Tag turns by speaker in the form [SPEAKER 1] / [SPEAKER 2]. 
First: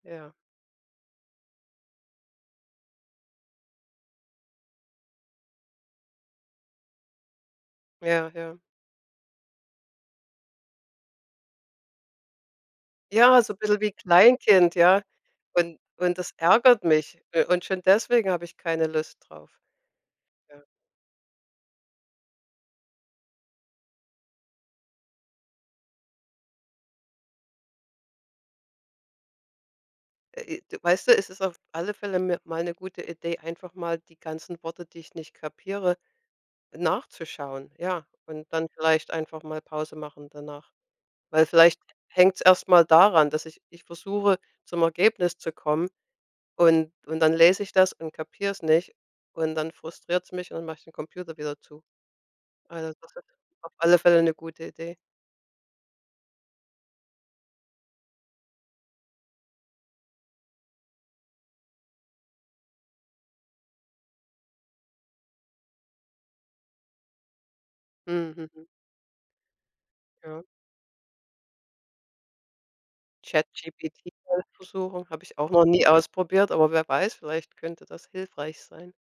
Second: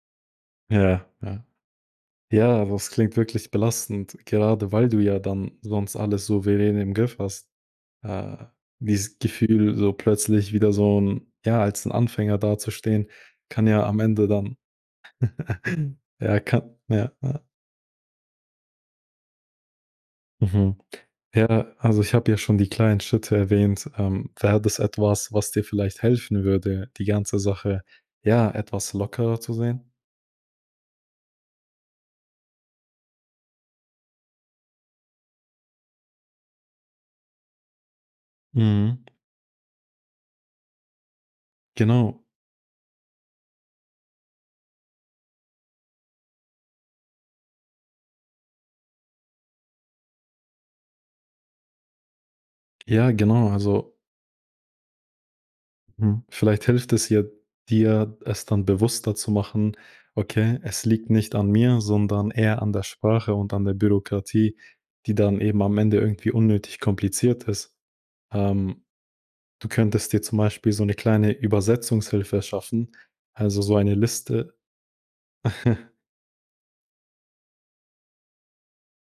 [SPEAKER 1] Ja.
[SPEAKER 2] Ja, ja. Ja, das klingt wirklich belastend, gerade weil du ja dann sonst alles so [unintelligible] im Griff hast.
[SPEAKER 1] Ja,
[SPEAKER 2] Äh,
[SPEAKER 1] ja.
[SPEAKER 2] dieses Gefühl, so plötzlich wieder so 'n ja, als 'n Anfänger dazustehen,
[SPEAKER 1] Ja, so 'n
[SPEAKER 2] kann
[SPEAKER 1] bisschen
[SPEAKER 2] ja
[SPEAKER 1] wie
[SPEAKER 2] am Ende dann
[SPEAKER 1] Kleinkind, ja. Und und das
[SPEAKER 2] ja, ka
[SPEAKER 1] ärgert
[SPEAKER 2] Ja,
[SPEAKER 1] mich.
[SPEAKER 2] ja.
[SPEAKER 1] U und schon deswegen hab ich keine Lust drauf. Ja.
[SPEAKER 2] Mhm. Ja, also ich habe ja schon die kleinen Schritte erwähnt. Ähm, wäre das etwas, was dir vielleicht helfen würde, die ganze Sache, ja, etwas lockerer zu sehen?
[SPEAKER 1] Äh, i Weißt du, es ist auf alle Fälle mi mal 'ne gute Idee, einfach mal die ganzen Worte, die ich nicht kapiere, nachzuschauen, ja. Und dann
[SPEAKER 2] Mhm.
[SPEAKER 1] vielleicht einfach mal Pause machen danach. Weil vielleicht
[SPEAKER 2] Genau.
[SPEAKER 1] hängt's erst mal daran, dass ich mich versuche, zum Ergebnis zu kommen, und und dann lese ich das und kapier's nicht. Und dann frustriert's mich, und mache ich den Computer wieder zu. Also, das
[SPEAKER 2] Ja
[SPEAKER 1] ist
[SPEAKER 2] genau,
[SPEAKER 1] auf
[SPEAKER 2] also
[SPEAKER 1] alle Fälle 'ne gute Idee.
[SPEAKER 2] Mhm, vielleicht hilft es hier dir, es dann bewusster zu machen: „Okay, es liegt nicht an mir, sondern eher an der Sprache und an der Bürokratie, die dann eben am Ende irgendwie unnötig kompliziert ist.“
[SPEAKER 1] Mhm, mhm.
[SPEAKER 2] Ähm, du könntest dir zum
[SPEAKER 1] Ja.
[SPEAKER 2] Beispiel so ’ne kleine Übersetzungshilfe schaffen, also so eine
[SPEAKER 1] ChatGPT mal
[SPEAKER 2] Liste.
[SPEAKER 1] versuchen- habe ich auch noch nie ausprobiert, aber wer weiß, vielleicht könnte das hilfreich sein.